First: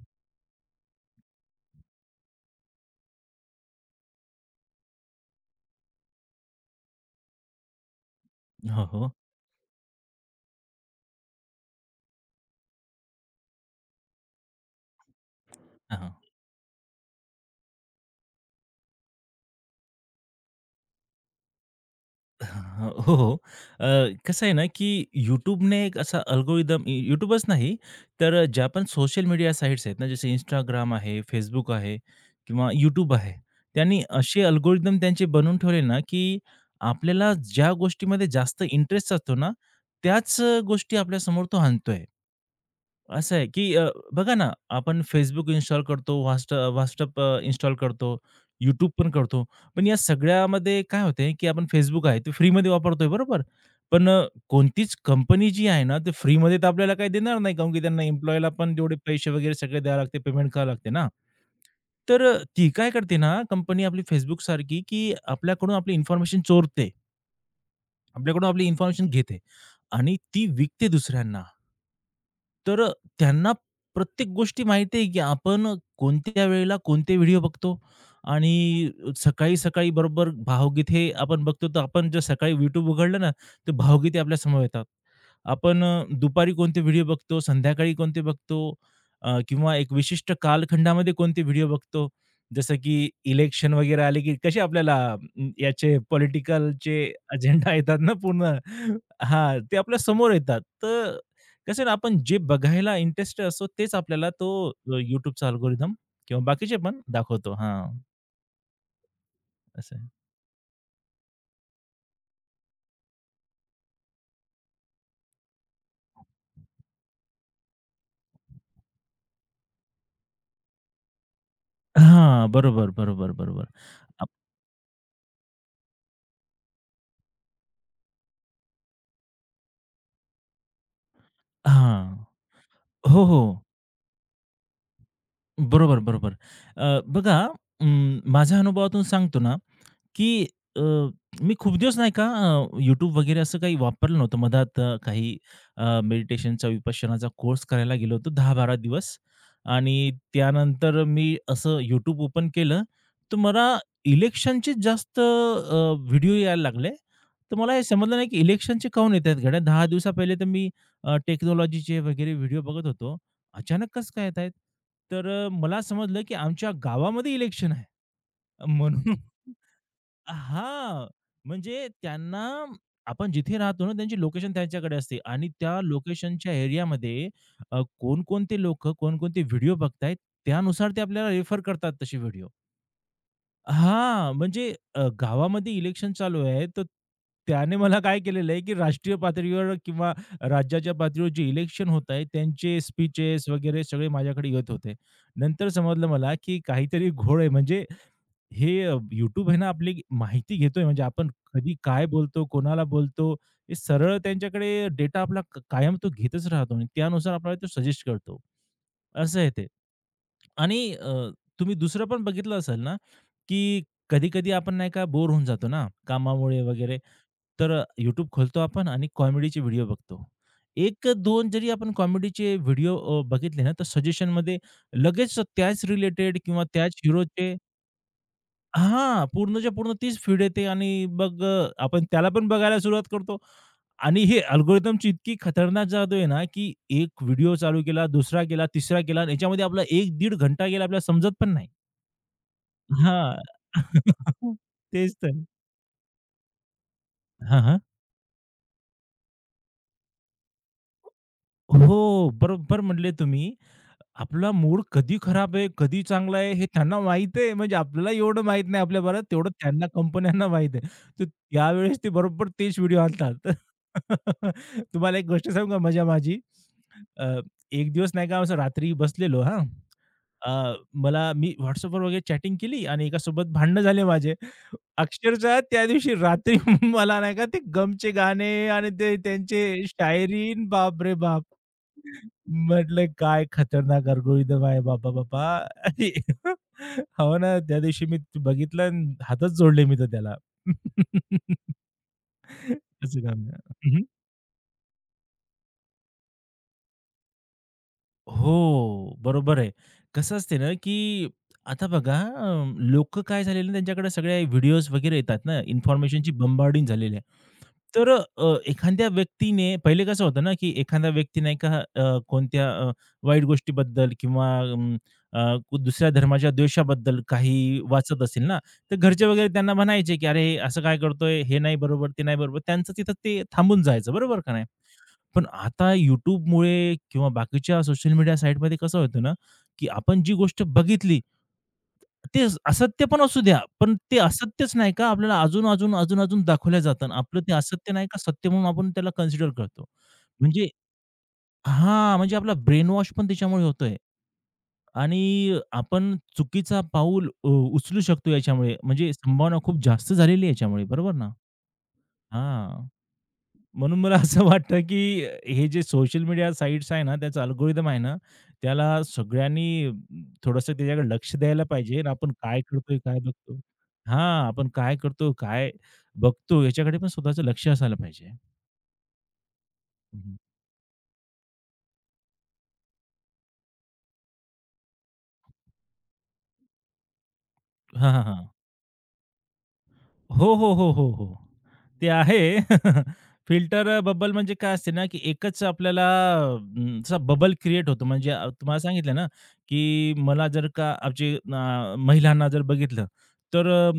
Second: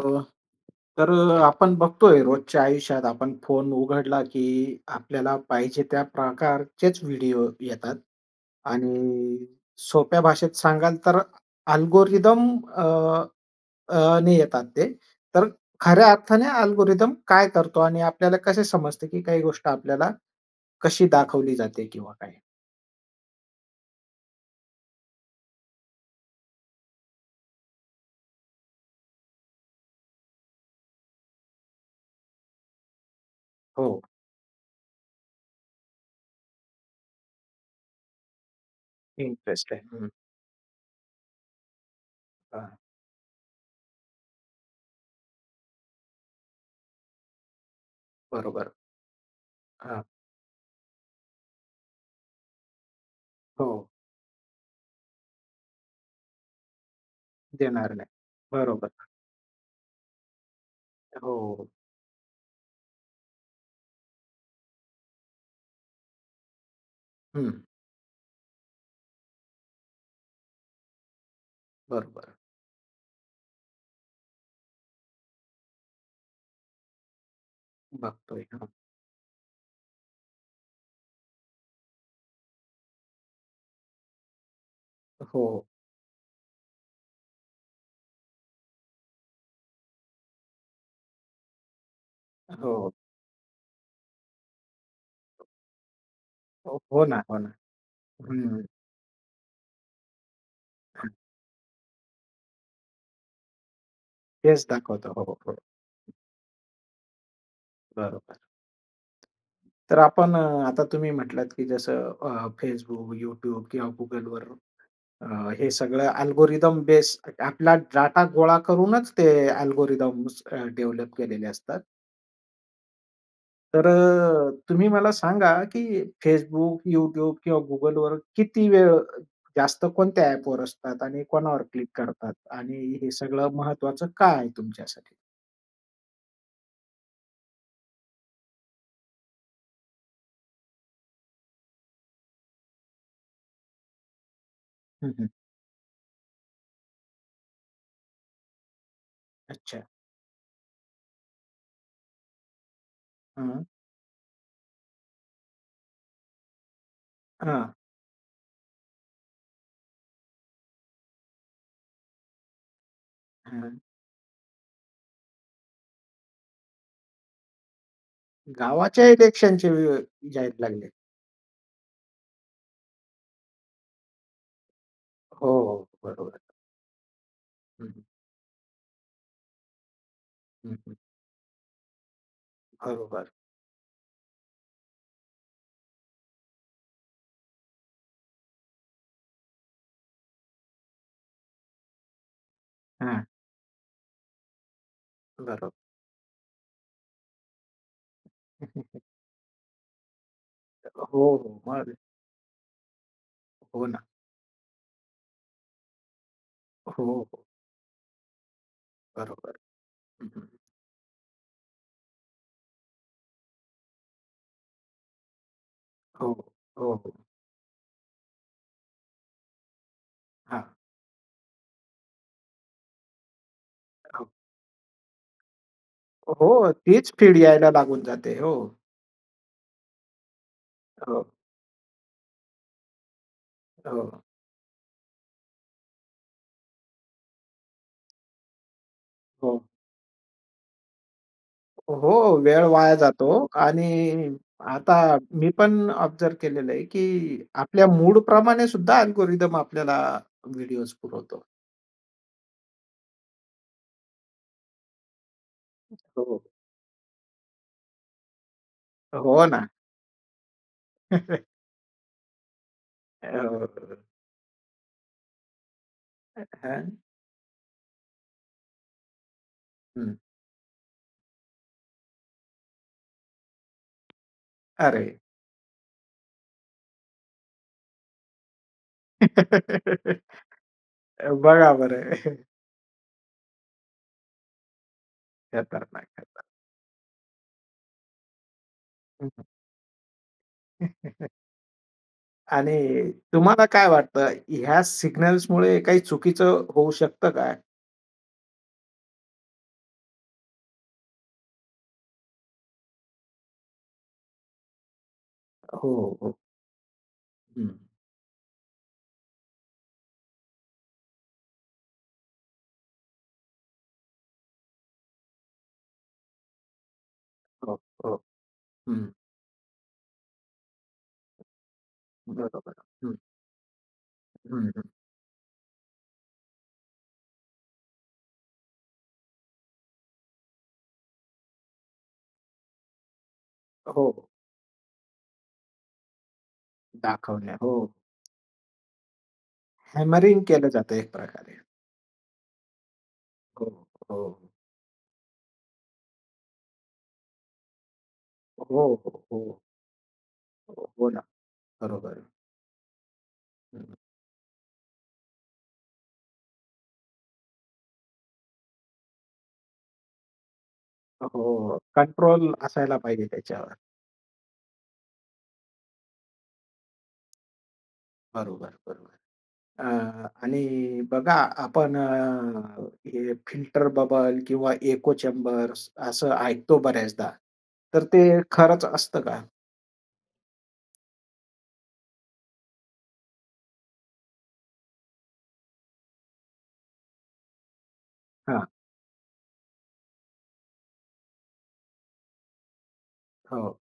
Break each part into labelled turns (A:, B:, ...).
A: अ, तर आपण बघतोय रोजच्या आयुष्यात आपण फोन उघडला की आपल्याला पाहिजे त्या प्रकारचेच व्हिडिओ येतात
B: हो, हो.
A: आणि सोप्या भाषेत सांगाल तर अल्गोरिदम ने येतात ते. तर
B: हां,
A: खऱ्या
B: हां.
A: अर्थाने अल्गोरिदम काय करतो आणि आपल्याला कसे समजते की काही गोष्ट आपल्याला कशी दाखवली जाते किंवा काय?
B: हो, हो. अ, कसं आहे ना, की YouTubeने एक असा अल्गोरिदम YouTubeच नाही, तर ज्या पण सोशल मीडिया साइट्स आहेत ना, जसे Instagram आहे, Facebook आहे किंवा YouTube आहे.
A: हो,
B: त्यांनी असे अल्गोरिदम त्यांचे बनवून ठेवले ना, की आपल्याला ज्या गोष्टीमध्ये जास्त इंटरेस्ट असतो ना,
A: इंटरेस्ट आहे. हं,
B: त्याच गोष्टी आपल्यासमोर तो आणतोय.
A: हां,
B: असं आहे, की बघा ना, आपण Facebook इन्स्टॉल करतो, WhatsApp इन्स्टॉल करतो,
A: बरोबर.
B: YouTube पण करतो. पण या
A: हां,
B: सगळ्यामध्ये काय होतंय, की आपण Facebook आहे, ते फ्रीमध्ये वापरतोय बरोबर.
A: हो,
B: पण कोणतीच कंपनी जी आहे ना, ते फ्रीमध्ये तर आपल्याला काही देणार नाही, कारण की
A: देणार
B: त्यांना
A: नाही.
B: एम्प्लॉयीला पण
A: बरोबर.
B: तेवढे पैसे वगैरे सगळे द्यावे लागते, पेमेंट करावं लागते ना.
A: हो,
B: तर ती काय करते ना, कंपनी आपली Facebook सारखी, की आपल्याकडून आपली इन्फॉर्मेशन चोरते.
A: हं,
B: आपल्याकडून आपली इन्फॉर्मेशन घेते आणि ती विकते दुसऱ्यांना.
A: बरोबर.
B: तर त्यांना प्रत्येक गोष्टी माहिती आहे, की आपण कोणत्या वेळेला कोणते व्हिडिओ बघतो
A: बघतोय. हां.
B: आणि सकाळी-सकाळी बरोबर भावगीते आपण बघतो, तर आपण जर सकाळी YouTube उघडलं ना, तर भावगीते आपल्यासमोर येतात.
A: हो,
B: आपण दुपारी कोणते व्हिडिओ बघतो, संध्याकाळी कोणते बघतो किंवा एक विशिष्ट कालखंडामध्ये कोणते व्हिडिओ बघतो. जसं
A: हो.
B: की इलेक्शन वगैरे आले की कसे आपल्याला याचे
A: हो,
B: पॉलिटिकलचे
A: हो ना, हो ना.
B: अजेंडा येतात ना पूर्ण.
A: हं.
B: हां, ते आपल्या समोर येतात. तर कसं आहे ना, आपण जे बघायला इंटरेस्ट असतो तेच आपल्याला तो
A: तेच दाखवतो. हो, हो,
B: YouTubeचा
A: हो.
B: अल्गोरिदम किंवा बाकीचे पण दाखवतो. हां,
A: बरोबर.
B: असं
A: तर
B: आहे.
A: आपण आता तुम्ही म्हटलात, की जसं Facebook, YouTube किंवा Googleवर, अ, हे सगळं अल्गोरिदम बेस आपला डाटा गोळा करूनच ते अल्गोरिदम्स डेव्हलप केलेले असतात.
B: हां, बरोबर, बरोबर, बरोबर.
A: तर
B: अप
A: तुम्ही मला सांगा, की Facebook, YouTube किंवा Googleवर किती वेळ जास्त कोणत्या ॲपवर असतात आणि कोणावर क्लिक
B: हां.
A: करतात आणि हे
B: हो, हो.
A: सगळं महत्त्वाचं का आहे तुमच्यासाठी?
B: बरोबर, बरोबर. बघा, माझ्या अनुभवातून सांगतो ना, की अ, मी खूप दिवस नाही का YouTube वगैरे असं काही वापरलं नव्हतं. मधात
A: हं, हं.
B: काही मेडिटेशनचा, विपश्यनाचा कोर्स करायला गेलो होतो 10-12 दिवस
A: अच्छा.
B: आणि त्यानंतर मी असं YouTube ओपन केलं, तर
A: हां,
B: मला इलेक्शनचे जास्त व्हिडिओ यायला लागले. तर
A: हां,
B: मला हे समजलं नाही की इलेक्शनचे काहून येत आहेत गड्या? 10 दिवसा पहिले तर मी टेक्नॉलॉजीचे वगैरे व्हिडिओ बघत होतो.
A: हां.
B: अचानक कसं काय येत आहेत? तर मला समजलं की आमच्या गावामध्ये इलेक्शन आहे. म्हणून
A: गावाच्या इलेक्शनचे वे जाहीर लागले.
B: हां, म्हणजे त्यांना आपण जिथे राहतो ना, त्यांची लोकेशन त्यांच्याकडे असते
A: हो,
B: आणि त्या
A: हो. बरोबर.
B: लोकेशनच्या एरियामध्ये
A: हं, हं.
B: कोणकोणते लोकं, कोणकोणते व्हिडिओ बघतायत, त्यानुसार
A: हं,
B: ते आपल्याला रेफर करतात तसे व्हिडिओ.
A: बरोबर.
B: हां, म्हणजे गावामध्ये इलेक्शन चालू आहे, तर त्याने मला काय केलेलं आहे, की राष्ट्रीय पातळीवर किंवा राज्याच्या पातळीवर जे इलेक्शन होत आहे, त्यांचे
A: हां,
B: स्पीचेस वगैरे सगळे माझ्याकडे येत होते. नंतर
A: बरोबर.
B: समजलं मला, की काहीतरी घोळ आहे, म्हणजे हे YouTube आहे ना आपली माहिती घेतोय, म्हणजे
A: हो,
B: आपण
A: हो.
B: कधी
A: मग
B: काय बोलतो, कोणाला बोलतो, हे
A: हो ना.
B: सरळ त्यांच्याकडे डेटा आपला कायम तो घेतच राहतो आणि
A: हो,
B: त्यानुसार
A: हो.
B: आपल्याला तो सजेस्ट करतो. असं आहे
A: बरोबर.
B: ते.
A: हं,
B: आणि तुम्ही दुसरं पण बघितलं असेल ना, की कधी-कधी आपण नाही का बोर होऊन जातो ना
A: हो,
B: कामामुळे
A: हो,
B: वगैरे,
A: हो.
B: तर खोलतो आपण आणि कॉमेडीचे व्हिडिओ बघतो.
A: हां.
B: 1-2 जरी आपण कॉमेडीचे व्हिडिओ बघितले ना, तर
A: हो.
B: सजेशनमध्ये लगेच त्याच रिलेटेड
A: हो,
B: किंवा त्याच
A: तीच फीड
B: हिरोचे,
A: यायला लागून जाते. हो,
B: हां, पूर्णच्या पूर्ण तीच फीड येते आणि
A: हो,
B: मग आपण त्याला पण बघायला सुरुवात करतो.
A: हो,
B: आणि हे अल्गोरिथमची इतकी खतरनाक जादू आहे ना, की एक व्हिडिओ चालू केला, दुसरा केला, तिसरा केला आणि
A: हो.
B: याच्यामध्ये आपला एक दीड घंटा गेला, आपल्याला समजत पण नाही.
A: हो, वेळ वाया जातो
B: हां.
A: आणि आता
B: तेच तर.
A: मी पण ऑब्झर्व्ह केलेलं आहे, की
B: हां, हां.
A: आपल्या मूडप्रमाणे सुद्धा अल्गोरिदम आपल्याला व्हिडिओज पुरवतो.
B: हो, बरोबर म्हटले तुम्ही. आपला मूड कधी खराब आहे, कधी चांगला
A: हो.
B: आहे हे त्यांना माहीत आहे. म्हणजे आपल्याला एवढं माहीत नाही आपल्या बरोबर,
A: हो
B: तेवढं
A: ना.
B: त्यांना कंपन्यांना माहीत आहे. तर त्यावेळेस ते बरोबर तेच व्हिडिओ आणतात.
A: हो.
B: तुम्हाला एक गोष्ट सांगू का मजा माझी?
A: हां.
B: अ, एक दिवस नाही का असं रात्री बसलेलो, हां.
A: हं.
B: अ, मला मी WhatsAppवर वगैरे चॅटिंग केली आणि एकासोबत भांडणं झाले माझे.
A: अरे!
B: अक्षरशः त्या दिवशी रात्री मला नाही का ते गमचे गाणे आणि ते त्यांचे शायरीन, बापरे बाप!
A: बघा बरं.
B: म्हटलं काय खतरनाक अल्गोरिदम आहे बाबा, बाबा.
A: खतरनाक,
B: आणि
A: खतरनाक.
B: हो ना, त्या दिवशी मी ते बघितलं आणि हातच जोडले मी तर त्याला.
A: आणि
B: असं काम
A: तुम्हाला काय
B: आहे. हं,
A: वाटतं ह्या सिग्नल्समुळे काही चुकीचं होऊ शकतं का?
B: हो, बरोबर आहे. कसं असते ना, की आता बघा, लोकं काय झालेले ना, त्यांच्याकडे सगळे व्हिडिओज वगैरे येतात ना,
A: हो,
B: इन्फॉर्मेशनची
A: हो.
B: बंबार्डिंग झालेली आहे.
A: हं.
B: तर एखाद्या व्यक्तीने पहिले कसं होतं ना, की एखाद्या व्यक्ती नाही का कोणत्या वाईट गोष्टीबद्दल किंवा अ, दुसऱ्या धर्माच्या द्वेषाबद्दल
A: हो,
B: काही
A: हो.
B: वाचत असेल ना, तर
A: हं.
B: घरचे वगैरे त्यांना म्हणायचे, की "अरे, असं काय करतोय? हे नाही बरोबर, ते नाही बरोबर."
A: बरोबर.
B: त्यांचं तिथं
A: हं,
B: ते थांबून जायचं, बरोबर का नाही?
A: हं, हं.
B: पण आता YouTubeमुळे किंवा बाकीच्या सोशल मीडिया साईटमध्ये कसं होतं ना, की आपण जी गोष्ट बघितली, ते असत्य पण असू द्या, पण
A: हो.
B: ते असत्यच नाही का आपल्याला अजून, अजून, अजून, अजून दाखवल्या जातात. आपलं ते
A: दाखवण्या. हो.
B: असत्य नाही का सत्य म्हणून आपण त्याला कन्सिडर करतो.
A: हॅमरिंग केलं
B: म्हणजे
A: जातं एक प्रकारे.
B: हां, म्हणजे आपला ब्रेन वॉश पण त्याच्यामुळे
A: हो,
B: होतोय
A: हो.
B: आणि आपण चुकीचा पाऊल उचलू शकतो याच्यामुळे.
A: हो,
B: म्हणजे
A: हो,
B: संभावना
A: हो.
B: खूप जास्त झालेली आहे याच्यामुळे.
A: हो
B: बरोबर
A: ना.
B: ना?
A: बरोबर.
B: हां.
A: हं.
B: म्हणून मला असं वाटतं, की हे जे सोशल मीडिया साइट्स आहे ना, त्याचा अल्गोरिदम आहे ना, त्याला सगळ्यांनी थोडंसं त्याच्याकडे लक्ष द्यायला
A: हो.
B: पाहिजे आणि आपण
A: कंट्रोल
B: काय
A: असायला
B: करतोय, काय
A: पाहिजे
B: बघतो?
A: त्याच्यावर.
B: हां, आपण काय करतो, काय बघतो याच्याकडे पण स्वतःचं लक्ष असायला पाहिजे.
A: बरोबर, बरोबर. अ,
B: हं, हं.
A: आणि बघा आपण हे फिल्टर बबल किंवा इको चेंबर्स असं ऐकतो बऱ्याचदा. तर
B: हां,
A: ते
B: हां,
A: खरंच असतं का?
B: हो, हो, हो, हो, हो. ते आहे. फिल्टर बबल म्हणजे काय असते ना, की एकच आपल्याला असा बबल क्रिएट होतो. म्हणजे
A: हां,
B: तुम्हाला सांगितलं ना, की मला जर का आमची महिलांना जर बघितलं, तर
A: हो,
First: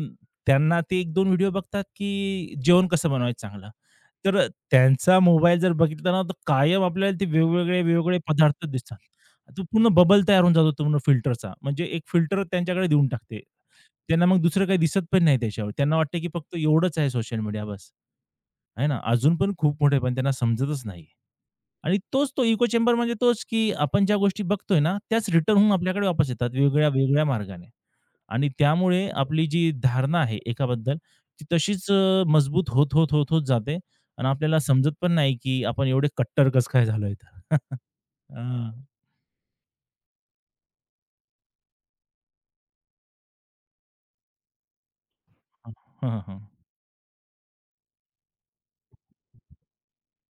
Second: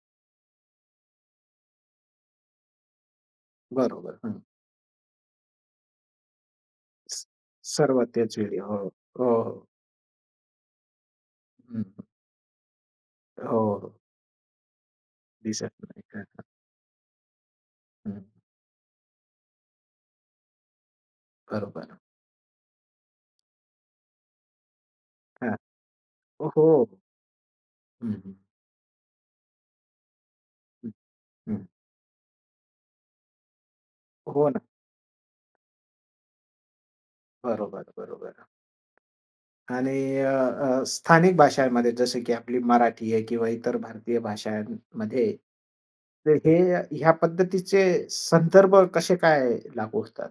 B: त्यांना ते 1-2 व्हिडिओ बघतात, की जेवण कसं बनवायचं चांगलं.
A: बरोबर.
B: तर
A: हं.
B: त्यांचा मोबाईल जर बघितला ना, तर कायम आपल्याला
A: स
B: ते
A: सर्व
B: वेगवेगळे-वेगवेगळे
A: त्याच वेळी.
B: पदार्थ
A: हो,
B: दिसतात.
A: हो, हो.
B: तो पूर्ण बबल तयार होऊन जातो, पूर्ण फिल्टरचा.
A: हं,
B: म्हणजे एक फिल्टर त्यांच्याकडे देऊन टाकते.
A: हो, हो.
B: त्यांना मग दुसरं काही दिसत पण नाही त्याच्यावर.
A: दिसत
B: त्यांना
A: नाही
B: वाटतं
A: का?
B: की फक्त एवढंच आहे सोशल मीडिया, बस.
A: हं,
B: आहे ना? अजून पण खूप मोठे पण त्यांना समजतच नाही.
A: बरोबर.
B: आणि तोच तो इको चेंबर, म्हणजे तोच, की आपण ज्या गोष्टी बघतोय ना, त्याच
A: हां.
B: रिटर्न होऊन आपल्याकडे वापस येतात
A: हो.
B: वेगळ्या-वेगळ्या मार्गाने.
A: हं, हं,
B: आणि त्यामुळे आपली जी धारणा आहे
A: हं,
B: एकाबद्दल, ती
A: हं.
B: तशीच मजबूत होत, होत, होत, होत जाते आणि
A: हो
B: आपल्याला
A: ना.
B: समजत पण नाही की आपण एवढे कट्टर कसं काय झालोय तर.
A: बरोबर, बरोबर.
B: हां.
A: आणि अ, अ, स्थानिक भाषांमध्ये जसं की आपली मराठी आहे किंवा इतर भारतीय भाषांमध्ये
B: हं, हं,
A: तर
B: हं.
A: हे ह्या पद्धतीचे संदर्भ कसे काय लागू होतात?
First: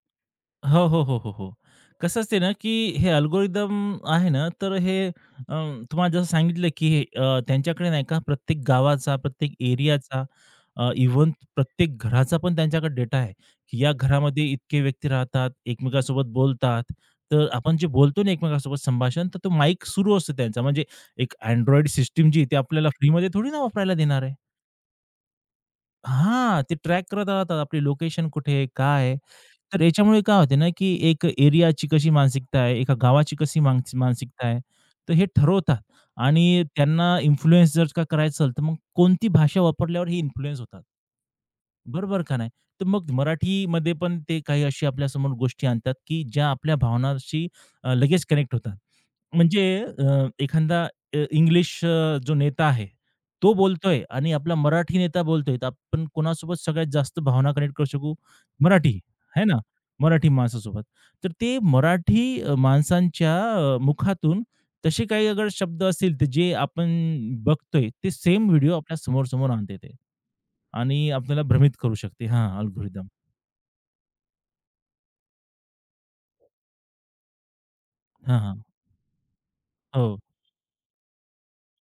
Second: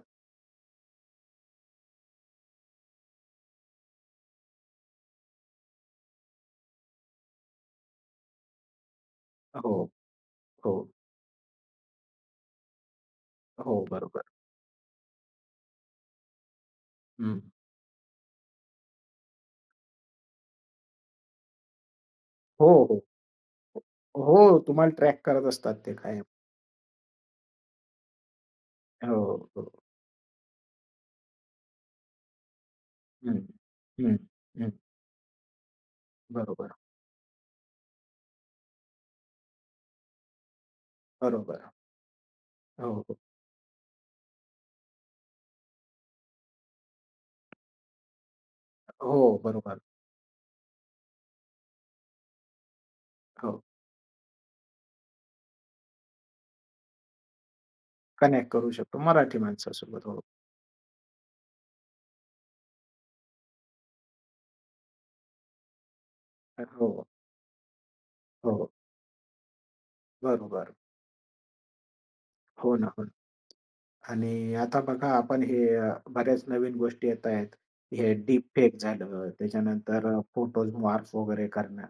B: हो, हो, हो, हो, हो. कसं असते ना, की हे अल्गोरिदम आहे ना, तर हे तुम्हाला जसं सांगितलं, की हे त्यांच्याकडे नाही का प्रत्येक गावाचा, प्रत्येक
A: हो,
B: एरियाचा,
A: हो,
B: इव्हन प्रत्येक घराचा पण त्यांच्याकडे डेटा आहे, की
A: हो,
B: या
A: बरोबर.
B: घरामध्ये इतके व्यक्ती राहतात, एकमेकांसोबत बोलतात.
A: हं.
B: तर आपण जे बोलतो ना एकमेकांसोबत संभाषण, तर तो माईक सुरू असतो त्यांचा. म्हणजे एक Android सिस्टम जी आहे,
A: हो,
B: आपल्याला
A: हो.
B: फ्रीमध्ये थोडी ना वापरायला देणार आहे.
A: हो, तुम्हाला ट्रॅक करत असतात ते कायम.
B: हां, ते ट्रॅक करत राहतात आपली लोकेशन कुठे आहे? काय
A: हो,
B: आहे?
A: हो.
B: तर याच्यामुळे काय होते ना, की एक एरियाची कशी मानसिकता आहे, एका गावाची
A: हं,
B: कशी
A: हं,
B: मानसिकता आहे,
A: हं.
B: तर हे ठरवतात आणि
A: बरोबर,
B: त्यांना इन्फ्लुअन्स जर का करायचं असेल, तर मग कोणती भाषा वापरल्यावर हे इन्फ्लुअन्स होतात.
A: बरोबर.
B: बरोबर का नाही? तर
A: हो,
B: मग
A: हो.
B: मराठीमध्ये पण ते काही अशी आपल्यासमोर गोष्टी आणतात, की ज्या आपल्या भावनाशी लगेच कनेक्ट होतात.
A: हो,
B: म्हणजे
A: बरोबर.
B: एखादा इंग्लिश जो नेता आहे तो
A: हो,
B: बोलतोय आणि आपला मराठी नेता बोलतोय, तर आपण कोणासोबत सगळ्यात जास्त भावना कनेक्ट करू शकू?
A: कनेक्ट करू शकतो
B: मराठी,
A: मराठी
B: है ना?
A: माणसासोबत. हो,
B: मराठी माणसासोबत. तर ते मराठी माणसांच्या मुखातून तसे काही अगर शब्द असतील, तर जे आपण
A: हो,
B: बघतोय, ते सेम
A: हो.
B: व्हिडिओ आपल्या समोर-समोर आणते ते
A: बरोबर.
B: आणि आपल्याला भ्रमित करू शकते. हां,
A: हो ना, हो
B: अल्गोरिदम.
A: ना. आणि आता बघा आपण हे बऱ्याच नवीन गोष्टी येत आहेत. हे
B: हां,
A: डीप
B: हां.
A: फेक झालं, त्याच्यानंतर
B: हो.
A: फोटोज मॉर्फ वगैरे करणं.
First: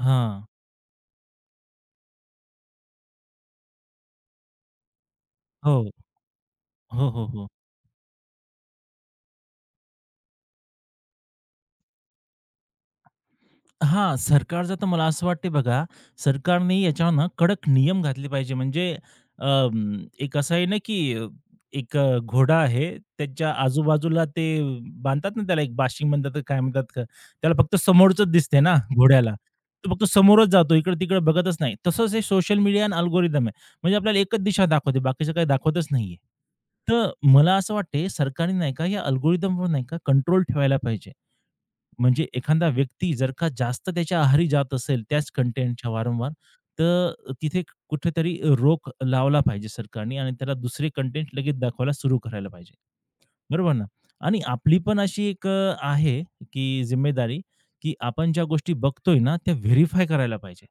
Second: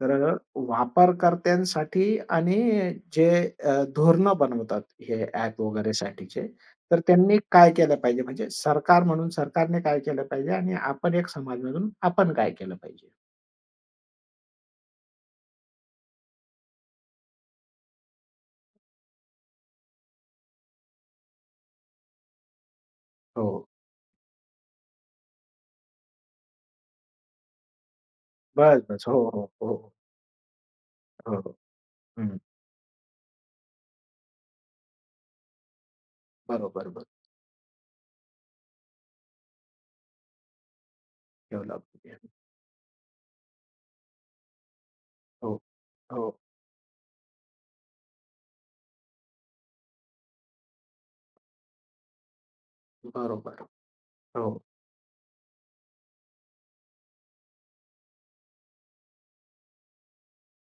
A: तर
B: हां.
A: वापरकर्त्यांसाठी आणि जे धोरणं बनवतात हे ॲप
B: हो.
A: वगैरेसाठीचे, तर
B: हो, हो,
A: त्यांनी
B: हो.
A: काय केलं पाहिजे? म्हणजे सरकार म्हणून सरकारने काय केलं पाहिजे आणि आपण एक समाज म्हणून आपण काय केलं पाहिजे?
B: हां, सरकारचं तर मला असं वाटते बघा, सरकारने याच्यावर ना कडक नियम घातले पाहिजे. म्हणजे एक असं आहे ना, की एक घोडा आहे,
A: हो.
B: त्याच्या आजूबाजूला ते बांधतात ना, त्याला एक बाशिंग म्हणतात का काय म्हणतात का, त्याला फक्त समोरचंच दिसते ना
A: बस, बस. हो,
B: घोड्याला.
A: हो,
B: तो
A: हो,
B: फक्त समोरच जातो, इकडे-तिकडे
A: हो, हो.
B: बघतच नाही. तसंच हे
A: हं.
B: सोशल मीडिया आणि अल्गोरिदम आहे. म्हणजे आपल्याला एकच दिशा दाखवते, बाकीचं काही दाखवतच नाहीये.
A: बरोबर, बरोबर.
B: तर मला असं वाटते सरकारने नाही का, या अल्गोरिदमवर नाही का कंट्रोल ठेवायला पाहिजे.
A: ठेवला पाहिजे.
B: म्हणजे एखादा व्यक्ती जर का जास्त त्याच्या आहारी जात असेल त्याच
A: हो,
B: कंटेंटच्या वारंवार,
A: हो.
B: तर तिथे कुठेतरी रोख लावला पाहिजे सरकारने आणि त्याला दुसरे कंटेंट लगेच दाखवायला सुरू करायला पाहिजे.
A: बरोबर.
B: बरोबर ना? आणि
A: हो,
B: आपली पण अशी एक आहे की जिम्मेदारी, की आपण ज्या गोष्टी बघतोय ना, त्या व्हेरिफाय करायला पाहिजे.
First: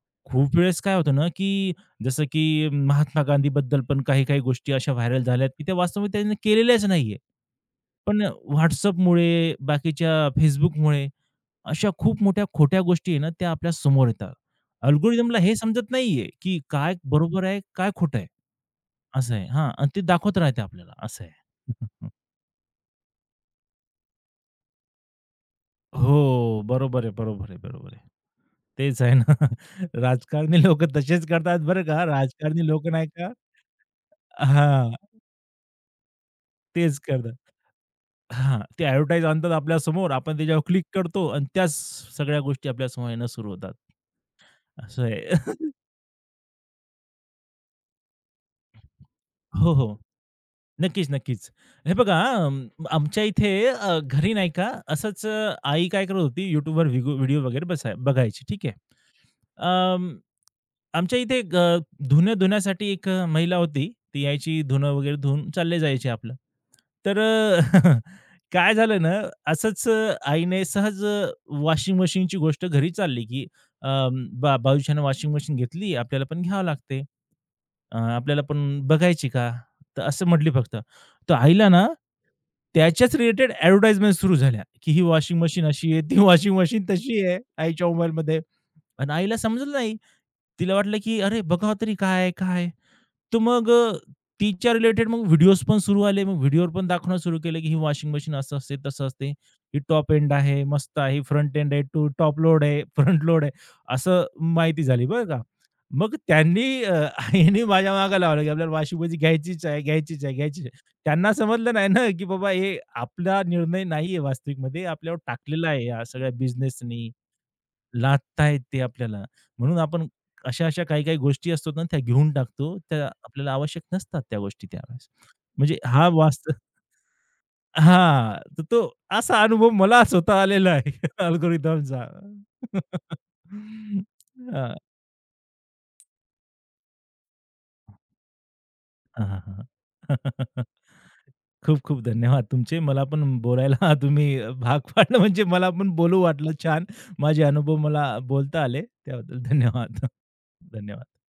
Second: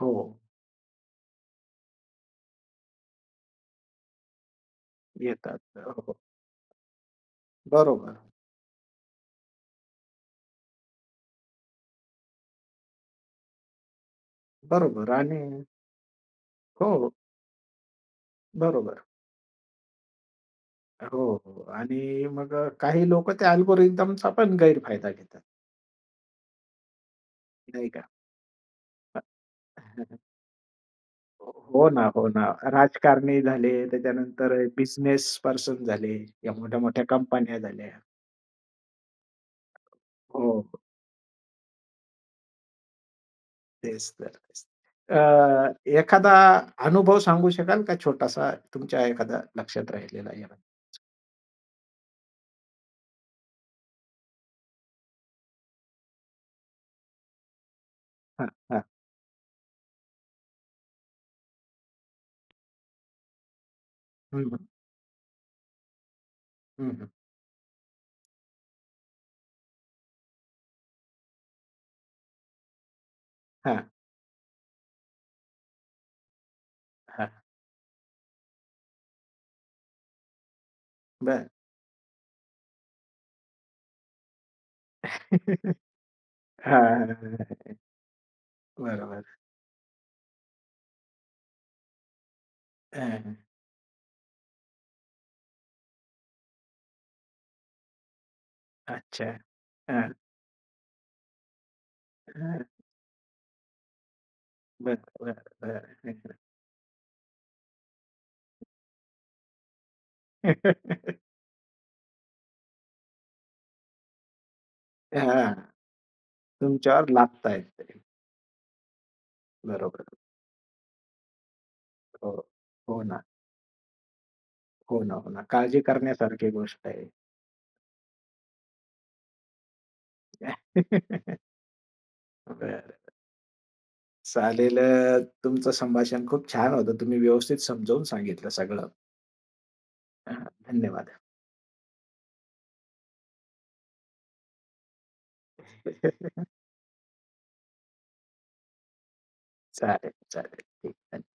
A: हो.
B: खूप वेळेस काय होतं ना, की जसं की महात्मा गांधीबद्दल पण काही-काही गोष्टी अशा व्हायरल झाल्यात, की त्या
A: येतात. हो,
B: वास्तवामध्ये त्यांनी केलेल्याच नाहीये.
A: बरोबर,
B: पण WhatsAppमुळे, बाकीच्या Facebookमुळे अशा खूप मोठ्या खोट्या गोष्टी आहे ना, त्या आपल्या समोर येतात.
A: बरोबर
B: अल्गोरिदमला
A: आणि
B: हे समजत नाहीये, की काय
A: हो,
B: बरोबर आहे, काय खोटं आहे.
A: बरोबर.
B: असं आहे. हां, आणि ते दाखवत राहते आपल्याला असं
A: हो,
B: आहे.
A: हो. आणि मग काही लोक त्या अल्गोरिदमचा पण गैरफायदा घेतात,
B: हो. बरोबर आहे, बरोबर आहे,
A: नाही
B: बरोबर आहे.
A: का?
B: तेच आहे ना. राजकारणी लोकं तसेच करतात बरं
A: हो ना,
B: का.
A: हो ना.
B: राजकारणी लोकं नाही का,
A: राजकारणी झाले, त्याच्यानंतर
B: हां.
A: बिझनेस पर्सन झाले, या
B: तेच
A: मोठ्या-मोठ्या
B: करतात.
A: कंपन्या झाल्या.
B: हां. ते एडव्हर्टाइज आणतात आपल्यासमोर. आपण
A: हो,
B: त्याच्यावर क्लिक करतो आणि त्याच सगळ्या गोष्टी आपल्यासमोर येणं सुरू होतात.
A: तेच तर, तेच.
B: असं
A: अ,
B: आहे.
A: एखादा अनुभव सांगू शकाल का छोटासा तुमच्या एखादा
B: हो,
A: लक्षात
B: हो.
A: राहिलेला यावर?
B: नक्कीच, नक्कीच. हे बघा, आमच्या इथे घरी नाही का असंच, आई काय करत होती YouTubeवर व्हिगो व्हिडिओ वगैरे बसाय बघायची.
A: हां,
B: ठीक आहे.
A: हां.
B: अं, आमच्या इथे एक धुणं धुण्यासाठी एक महिला होती. ती
A: हं,
B: यायची,
A: हं.
B: धुणं वगैरे धुवून चालले जायचे आपलं.
A: हं, हं.
B: तर काय झालं ना, असंच आईने सहज, वॉशिंग मशीनची गोष्ट घरी चालली, की
A: हां,
B: अ, बाळूशाने वॉशिंग मशीन घेतली, आपल्याला पण घ्यावं लागते.
A: हां.
B: आपल्याला पण बघायची का? तर असं म्हटली फक्त. तर आईला ना, त्याच्याच रिलेटेड ॲडव्हर्टाइजमेंट सुरू झाल्या, की ही वॉशिंग मशीन अशी आहे, ती वॉशिंग मशीन तशी आहे आईच्या मोबाईलमध्ये. आणि
A: बरोबर.
B: आईला समजलं नाही. तिला वाटलं, की "अरे, बघावं तरी काय, काय?"
A: हां,
B: तर मग तिच्या रिलेटेड मग व्हिडिओज पण सुरू आले. मग व्हिडिओवर पण दाखवणं सुरू केलं, की ही वॉशिंग मशीन असं असते, तसं असते.
A: अच्छा.
B: ही टॉप एंड आहे, मस्त आहे, फ्रंट एंड आहे, टू टॉप लोड
A: हां.
B: आहे, फ्रंट लोड आहे. असं माहिती
A: बरं,
B: झाली बरं का.
A: बरं,
B: मग
A: बरं.
B: त्यांनी, आईने माझ्या मागे लावलं, की आपल्याला वॉशिंग मशीन घ्यायचीच आहे, घ्यायचीच आहे, घ्यायचीच आहे. त्यांना समजलं नाही ना, की बाबा हे आपला निर्णय नाहीये वास्तविकमध्ये. आपल्यावर
A: हां,
B: टाकलेला आहे या सगळ्या
A: तुमच्यावर
B: बिझनेसनी,
A: लादता येत ते.
B: लाटतायत ते आपल्याला. म्हणून
A: बरोबर.
B: आपण अशा-अशा काही-काही गोष्टी असतात ना, त्या घेऊन
A: हो.
B: टाकतो.
A: हो
B: त्या
A: ना,
B: आपल्याला आवश्यक नसतात त्या गोष्टी
A: हो
B: त्यावेळेस.
A: ना, हो ना.
B: म्हणजे
A: काळजी
B: हा
A: करण्यासारखी गोष्ट आहे.
B: हां, तर तो असा अनुभव मला स्वतः आलेला आहे अल्गोरिथमचा.
A: बरं.
B: हां,
A: चालेल तुमचं संभाषण खूप छान होतं. तुम्ही व्यवस्थित समजावून सांगितलं सगळं.
B: हां, हां,
A: हां, धन्यवाद.
B: खूप-खूप धन्यवाद तुमचे. मला पण बोलायला तुम्ही भाग पाडलं, म्हणजे मला पण बोलू वाटलं छान. माझे अनुभव मला बोलता आले. त्याबद्दल धन्यवाद.
A: चालेल, चालेल. ठीक
B: धन्यवाद.